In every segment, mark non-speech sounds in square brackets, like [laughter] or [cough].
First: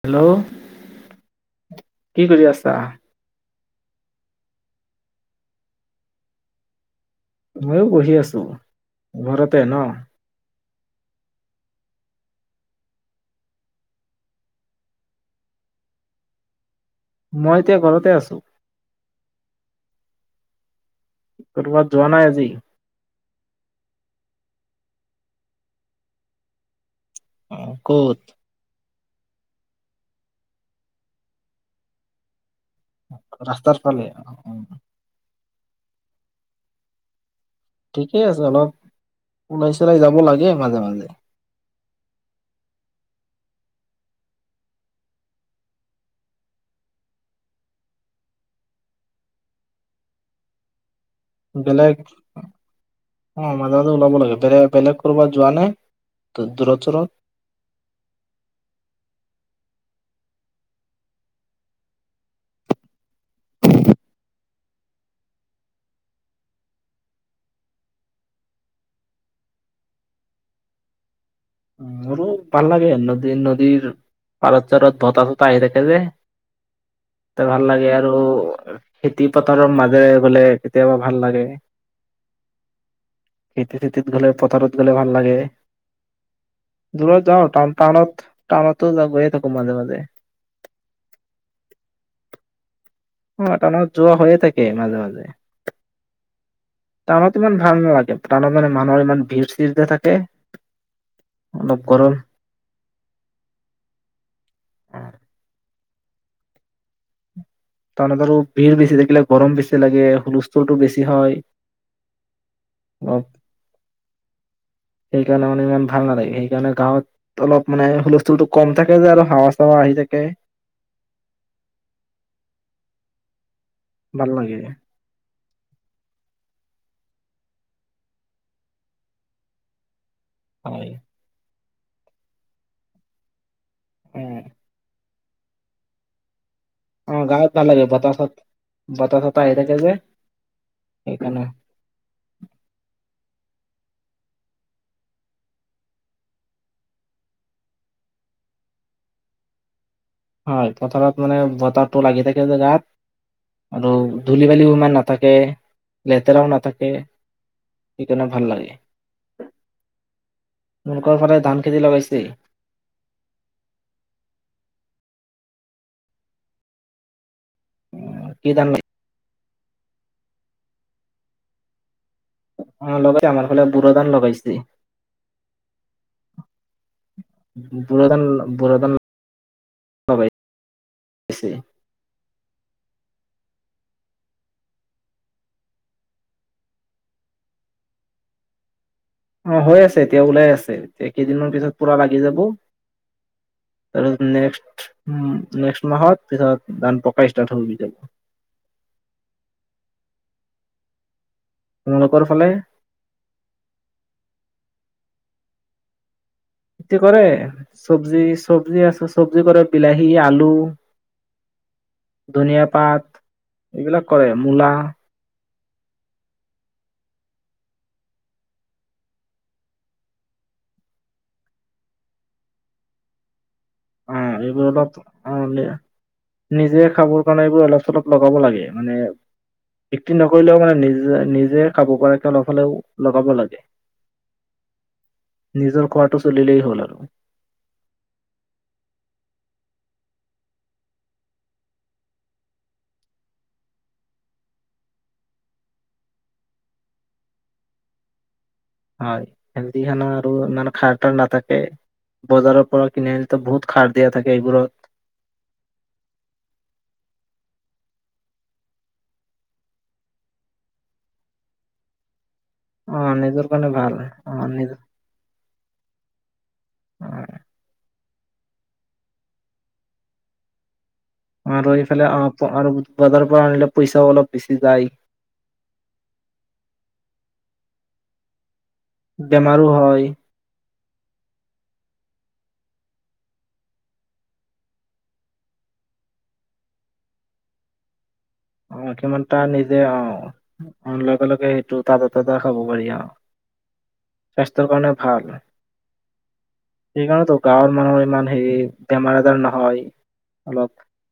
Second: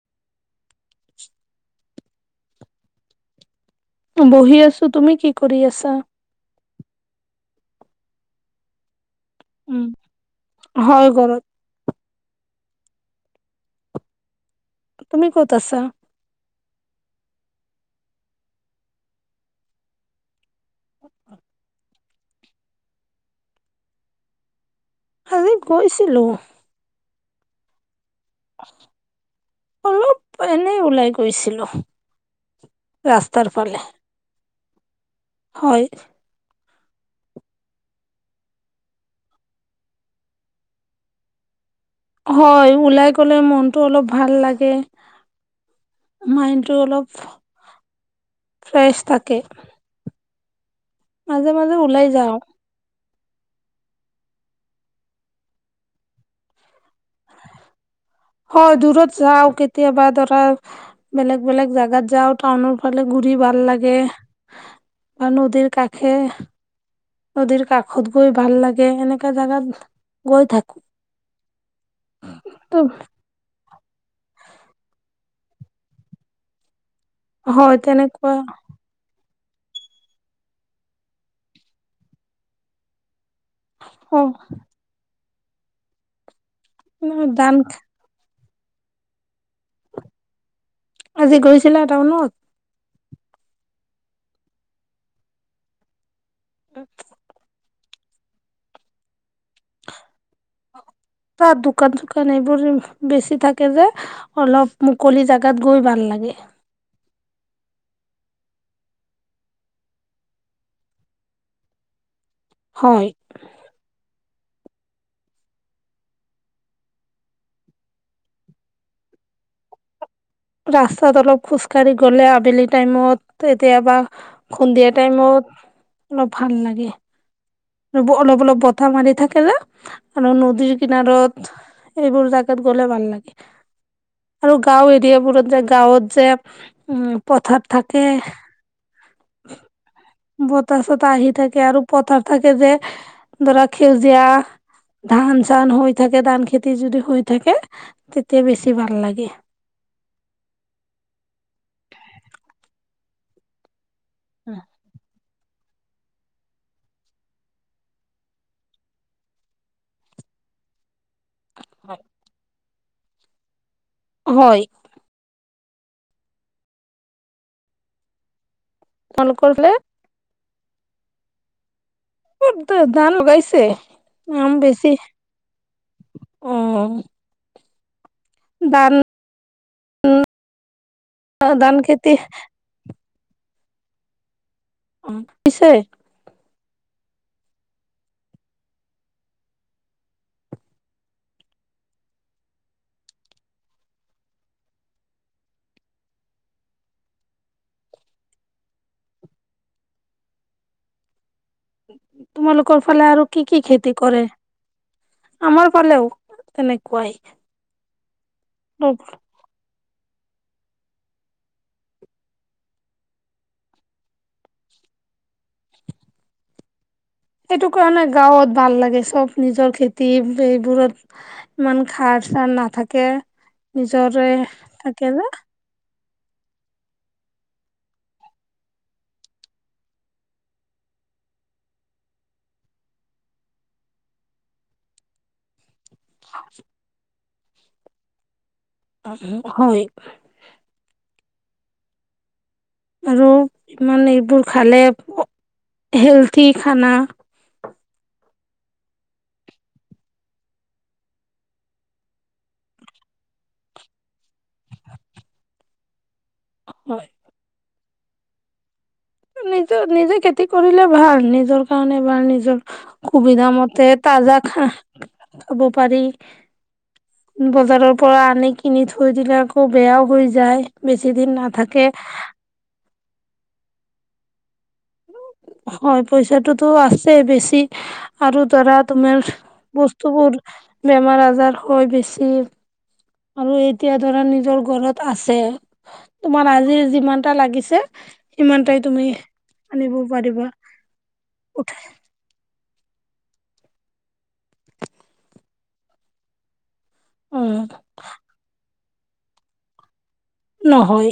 Hello. [inaudible] কি কৰি আছা। বহি আছো, তুমি কি কৰি আছা? ময়ো বহি আছোঁ। ঘৰতে ন। উম। হয় ঘৰত। তুমি ক'ত আছা? মই এতিয়া ঘৰতে আছোঁ। কৰবাত যোৱা নাই আজি। আজি গৈছিলো। অ ক'ত। অলপ এনে ওলাই গৈছিলো। ৰাস্তাৰ ফালে। অ, হয়। ঠিকে আছে অলপ ওলাই চোলাই যাব লাগে মাজে মাজে হয় ওলাই গ'লে মনটো অলপ ভাল লাগে মাইণ্ডটো অলপ ফ্ৰেছ থাকে মাজে মাজে বেলেগ উলাই যাওঁ অ মাজে মাজে ওলাব লাগে বেলেগ বেলেগ ক'ৰবাত যোৱা নে দু দূৰত চৰত হয় দূৰত যাওঁ কেতিয়াবা ধৰা বেলেগ বেলেগ জাগাত যাও টাউনৰ ফালে ঘুৰি ভাল লাগে বা নদীৰ কাষে নদীৰ কাষত গৈ ভাল লাগে এনেকা জাগাত গৈ থাকো উ মোৰো পাল লাগে নদীৰ নদীৰ পাৰত চাৰত বতাহ চতা আহি থাকে যে ভাল হয় লাগে আৰু তেনেকুৱা খেতি পথাৰৰ মাজেৰে গ'লে কেতিয়াবা ভাল লাগে। খেতি চেতিত অ গ'লে পথাৰত গ'লে ভাল লাগে। দূৰত যাওঁ দান টা টাউনত টাউনত তো য গৈয়ে থাকো মাজে মাজে আজি গৈছিলা টাউনত অ টাউনত যোৱা হৈয়ে থাকে মাজে মাজে টানত ইমান ভাল নালাগে টানত মানে মানুহৰ ইমান ভিৰ চিৰ যে থাকে [inaudible] ত অলপ দোকান গৰম চোকান এইবোৰ বেছি থাকে যে অলপ মুকলি জাগাত গৈ ভাল লাগে [inaudible] টাউনত আৰু ভিৰ বেছি থাকিলে গৰম বেছি লাগে হুলস্থুলটো বেছি হয় হয়। অলপ সেইকাৰণে মানে ইমান ভাল নালাগে সেইকাৰণে গাঁৱত অলপ মানে হুলস্থুলতো কম থাকে যে আৰু হাৱা চাৱা আহি থাকে ৰাস্তাত অলপ খোজকাঢ়ি গলে আবেলি টাইমত তেতিয়াবা ভাল লাগে সন্ধিয়া টাইমত [inaudible] ভাল লাগে ৰ অলপ অলপ বতাহ মাৰি থাকে যে আৰু নদীৰ হয় কিনাৰত এইবোৰ জাগাত গ'লে ভাল লাগে উম আৰু গাঁও [inaudible] দিয়বোৰত যে গাঁৱত যে [inaudible] অ গাঁৱত পথাৰ ভাল লাগে থাকে বতাহ [inaudible] বতাহ চতাহ আহি থাকে যে। বতাহ চতাহ আহি সেইকাৰণে থাকে আৰু পথাৰ থাকে যে ধৰা সেউজীয়া ধান চান হৈ থাকে ধান খেতি যদি হৈ থাকে তেতিয়া বেছি ভাল লাগে হয় পথাৰত মানে বতাহটো লাগি থাকে যে গাত আৰু ধূলি উম, বালিও ইমান নাথাকে [inaudible] লেতেৰাও নাথাকে সেইকাৰণে ভাল লাগে [unintelligible] ফালে ধান খেতি লগাইছে? হয়। কি ধান লা নকল বোলে অ তে ধান আমাৰ লগাইছে। ফালে বুৰ ধান লগাইছে আম বেছি অ। উম। ধান, লগাইছে আহ ধান খেতি অ, পিছে অ হৈ আছে এতিয়াও ওলাই আছে এই কেইদিনৰ ভিতৰত পুৰা লাগি যাব। তাৰপিছত নেক্সট নেক্সট মাহত পিছত ধান পকা ষ্টাৰ্ট হৈ যাব। তোমালোকৰ ফালে তোমালোকৰ ফালে আৰু কি কি খেতি কৰে? আমাৰ ফালেও খেতি তেনেকুৱাই কৰে। চবজি, চবজি আছে। চবজি কৰে। বিলাহী, আলু, ধনিয়া পাত এইবিলাক কৰে। মূলা, সেইটো কাৰণে গাঁৱত ভাল লাগে চব নিজৰ খেতি এইবোৰত ইমান খাৰ-চাৰ নাথাকে, অ নিজৰে এইবোৰ অলপ থাকে যে। অ নিজে খাবৰ কাৰণে এইবোৰ অলপ চলপ লগাব লাগে। মানে বিক্ৰী নকৰিলেও মানে নিজে নিজে খাব পৰাকে অলপ হ'লেও লগাব লাগে। নিজৰ খোৱাটো চলিলেই হ'ল আৰু। অ--হয়। আৰু ইমান এইবোৰ খালে, হেল্থি খানা, হয় হেল্থি খানা আৰু ইমান খাৰ তাৰ নাথাকে। বজাৰৰ পৰা কিনি আনিলে তো বহুত খাৰ দিয়া থাকে এইবোৰত। হয়। নিজে, নিজে খেতি কৰিলে ভাল। নিজৰ কাৰণে ভাল নিজৰ অ সুবিধা নিজৰ কাৰনে ভাল। অ নিজৰ হ'ব পাৰি। বজাৰৰ পৰা আনি কিনি থৈ দিলে আকৌ বেয়াও হৈ যায়। বেছি দিন আৰু নাথাকে এইফালে, আ প আৰু বজাৰৰ পৰা আনিলে পইছাও অলপ বেছি যায়। হয় পইচাটোতো আছেই। বেছি, আৰু ধৰা তোমাৰ বেমাৰো হয় বস্তুবোৰ বেমাৰ আজাৰ হয় বেছি। আৰু এতিয়া ধৰা নিজৰ ঘৰত আছে। তোমাৰ আজি যিমানটা লাগিছে, অ, সিমানটাই তুমি কিমানটা নিজে, আনিব অ। পাৰিবা অ লগে লগে সেইটো উঠাই তাজা তাজা খাব পাৰি আৰু। স্বাস্থ্যৰ কাৰণে ভাল। সেইকাৰণেতো অ গাঁৱৰ মানুহৰ ইমান হেৰি, বেমাৰ-আজাৰ নহয়। অলপ। নহয়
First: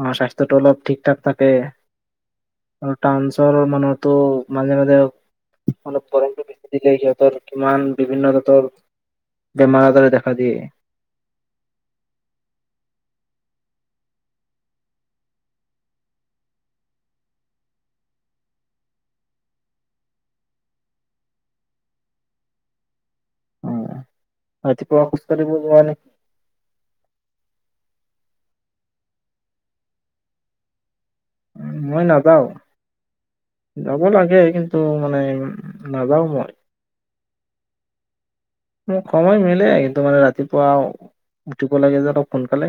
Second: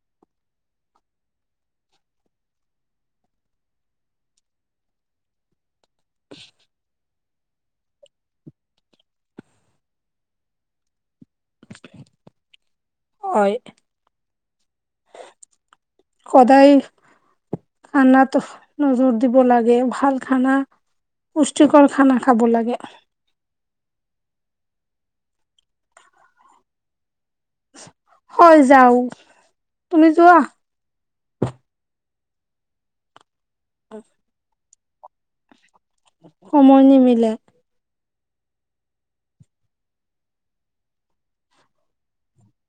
অ স্বাস্থ্য টো অলপ ঠিক ঠাক থাকে আৰু টাউঞ্চৰ মানুহো মাজে মাজে মানে পৰমটো বেছি দিলি কিমান বিভিন্ন জাতৰ বেমাৰ আজাৰে দেখা দিয়ে হয় সদায় খানাত নজৰ দিব লাগে ভাল খানা পুষ্টিকৰ খানা খাব লাগে অ ৰাতিপুৱা খুচ কাঢ়িব নোৱাৰোঁ হয় যাও তুমি যোৱা মই নাযাওঁ যাব লাগে কিন্তু তটো মানে সময় নিমিলে মোক সময় মিলে কিন্তু মানে ৰাতিপুৱা উঠিব লাগে যে অলপ সোনকালে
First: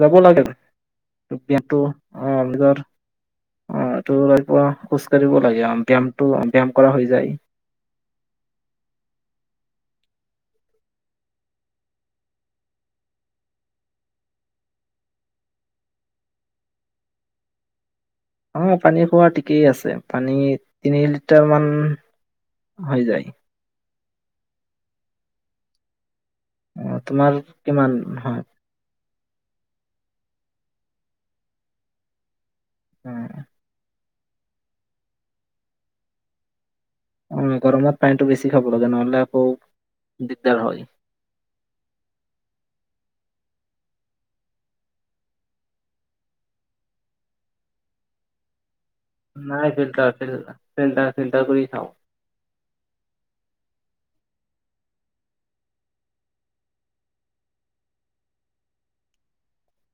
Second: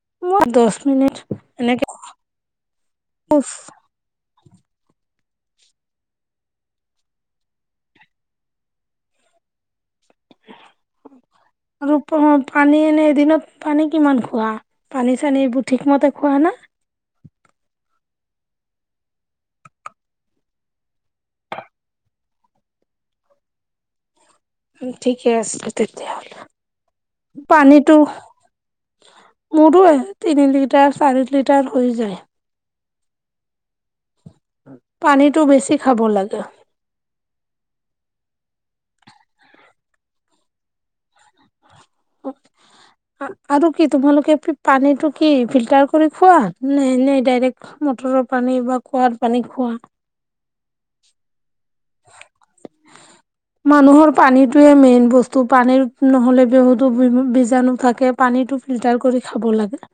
যাব মই দহ মিনিট লাগেটো এনেকে অজাৰ খোজ অ এইটো প খোজ কাঢ়িব লাগে ব্যায়ামটো ব্যায়াম কৰা হৈ যায় আৰু পানী এনে এদিনত পানী কিমান খোৱা পানী চানী এইবোৰ ঠিকমতে খোৱা না অ পানী খোৱা ঠিকেই আছে পানী তিনি লিটাৰ মান হৈ যায় ঠিকে আছে তেতিয়াহ'লে অ তোমাৰ কিমান হয় মোৰো তিনি লিটাৰ চাৰি লিটাৰ হৈ যায় উম পানীটো বেছি খাব লাগে ম গৰমত পানীটো বেছি খাব লাগে নহলে আকৌ দিগদাৰ হয় আৰু কি তোমালোকে পানীটো কি ফিল্টাৰ কৰি খোৱা নে নে ডাইৰেক্ট মটৰৰ পানী বা কুঁৱাৰ পানী খোৱা নাইছিলতছিলা ফিলডা ফিলধা কৰি খাওঁ মানুহৰ পানীটোৱে মেইন বস্তু পানীৰ নহলে বহুতো বীজাণু থাকে পানীতটো ফিল্টাৰ কৰি খাব লাগে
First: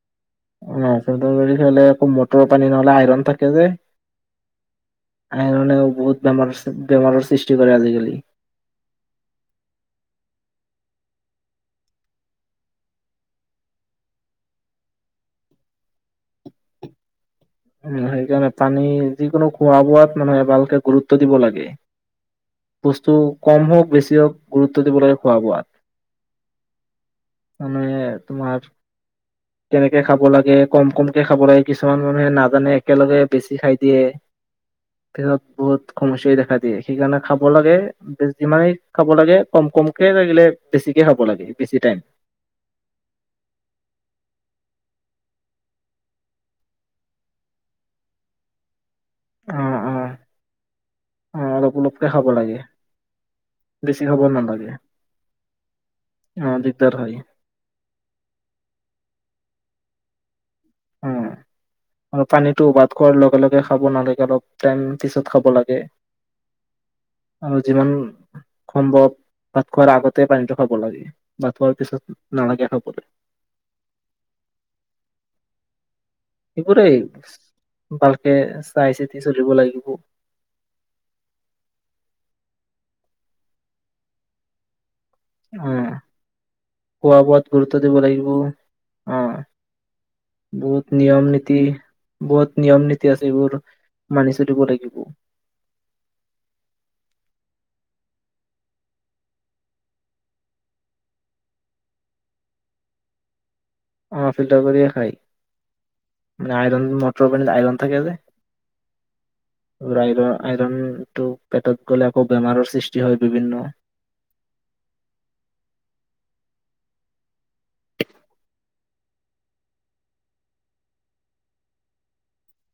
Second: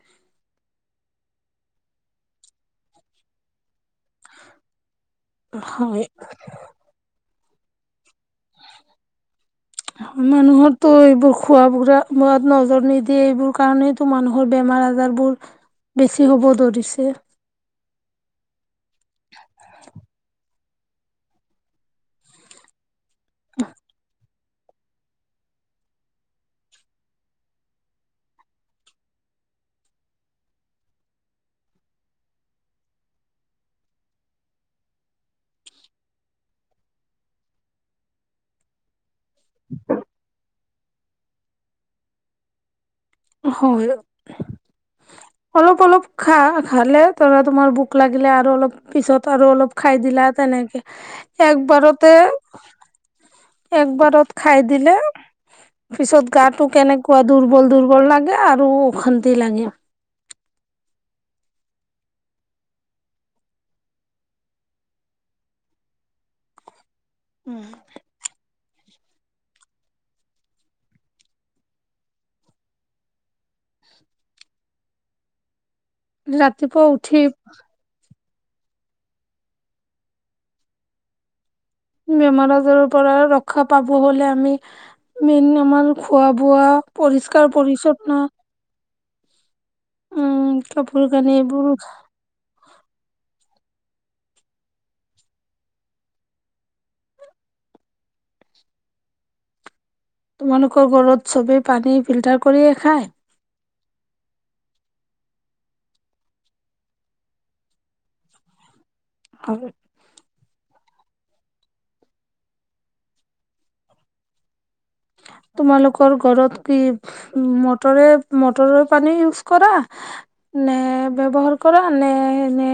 নলে একো মটৰৰ পানী নহ'লে আইৰণ থাকে যে সেয়ে আইৰণে হয় বহুত বেমাৰ বেমাৰৰ সৃষ্টি সৃষ্টিকৰে আজিকালি মানুহৰো এইবোৰ খোৱা বাত নজৰ নিদিয়ে এইবোৰ কাৰণো মানুহৰ বেমাৰ আজাৰ বোৰ বেছি হব ধৰিছে উম সেইকাৰণে পানী যিকোনো খোৱা বোৱাত মানুহে ভালকে গুৰুত্ব দিব লাগে পুষ্ট ত' কম হওক বেছি হওক গুৰুত্ব দিব লাগে খোৱা বোৱাত মানুহে তোমাৰ কেনেকে খাব লাগে কম কমকে খাব লাগে কিছুমান মানুহে নাজানে একেলগে বেছি খাই দিয়ে পছত বহুত সমস্যাই দেখা দিয়ে সেইকাৰণে খাব লাগে বেছিমানে খাব লাগে কম কমকে লাগিলে বেছিকে হব লাগে বেছি টাইম হয় অলপ অলপ খা খালে ধৰা তোমাৰ ভোক লাগিলে আৰু অলপ পিছত আৰু অ অলপ অ খাই দিলা তেনেকে অ অলপ অলপকে একবাৰতে খাব লাগে বেছি খাব একবাৰত খাই নালাগে দিলে পিছত অ গাটো দিগদাৰ হয় কেনেকুৱা দুৰ্বল দুৰ্বল লাগে আৰু অশান্তি লাগে উম আৰু পানীটো ভাত খোৱাৰ লগে লগে খাব নালাগে অলপ টাইম পিছত খাব লাগে আৰু যিমান সম্ভৱ ভাত খোৱাৰ আগতে পানীটো খাব লাগে ভাত খোৱাৰ পিছত নালাগে খাবলৈ ৰাতিপুৱা উঠি তে চাই চিতি চলিব লাগিব বেমাৰ আজাৰৰ পৰা ৰক্ষা পাব হলে আমি মেইন আমাৰ খোৱা বোৱা পৰিষ্কাৰ পৰিচ্ছন্ন উম উম বহুত কাপোৰ নিয়ম কানি নীতি এইবোৰ বহুত নিয়ম নীতি আছে এইবোৰ মানি চলিব লাগিব তোমালোকৰ ঘৰত চবেই পানী ফিল্টাৰ কৰিয়েই খায় উম্ ফিল্টাৰ কৰিয়ে খাই মানে আইৰন মটৰৰ পানীত আইৰন থাকে আৰু যে আইৰণ সেইটো পেটত গ'লে আকৌ বেমাৰৰ সৃষ্টি হয় বিভিন্ন তোমালোকৰ ঘৰত কি মটৰে মটৰৰ পানী ইউজ কৰা নে ব্যৱহাৰ কৰা নে এ নে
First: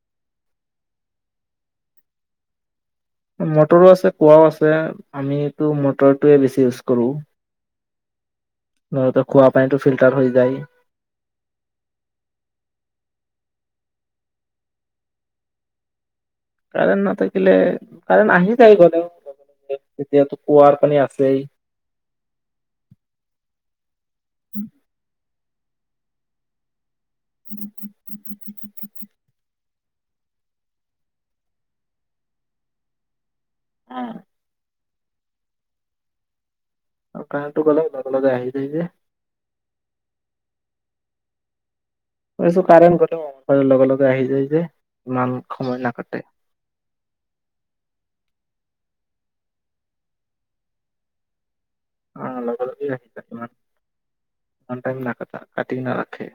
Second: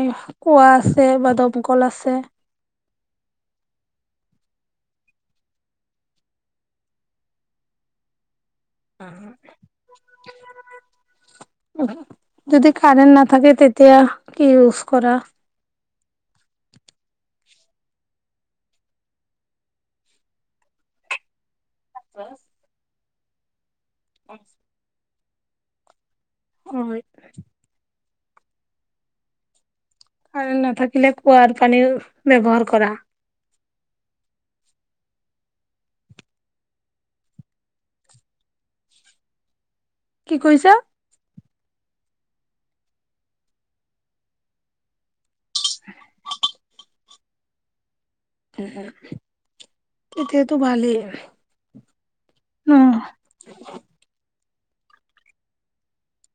কুঁৱা আছে বা দমকল আছে মটৰো আছে কুঁৱাও আছে আমিতো মটৰটোৱে বেছি ইউজ কৰোঁ আহ যায় যদি কাৰেণ্ট নাথাকে তেতিয়া তিয়া কি ইউজ কৰা কাৰেণ্ট নাথাকিলে কাৰেণ্ট আহি যায় গলেও তেতিয়াতো কুঁৱাৰ পানী আছেই আছে ব অ হয় উ উ উ উ উ [unintelligible] কাৰেণ্ট নাথাকিলে কুঁৱাৰ পানী ব্যৱহাৰ কৰা অহ্ কাৰেণ্টটো গলে লগে লগে আহি যাই যে কি কৈছা মই কৈছোঁ কাৰেণ্ট গ'লেও অলপতে লগে লগে আহি যায় যে ইমান সময় নাকাটে উ তেতিয়াতো ভালেই অহ লগা ন লাগি আহি যাই ইমান টাইম নাকাটা কাটি নাৰাখে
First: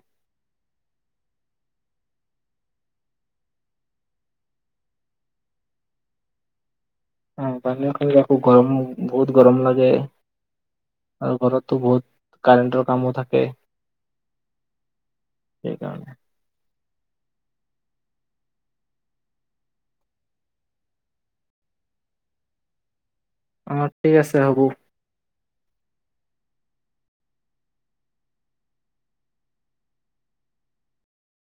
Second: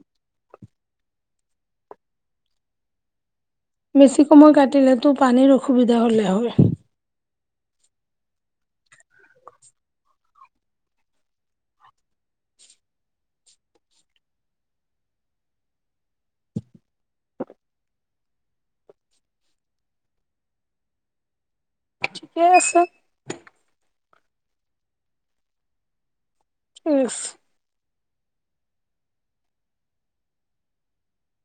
বেছি সময় কাটিলেতো পানীৰ অসুবিধা হ'লে হয় অহ পানী খালে আকৌ গৰম বহুত গৰম লাগে আৰু ঘৰতো বহুত কাৰেণ্টৰ কামো থাকে সেইকাৰণে ঠিকেই আছে অ ঠিক আছে হ'ব ইচ্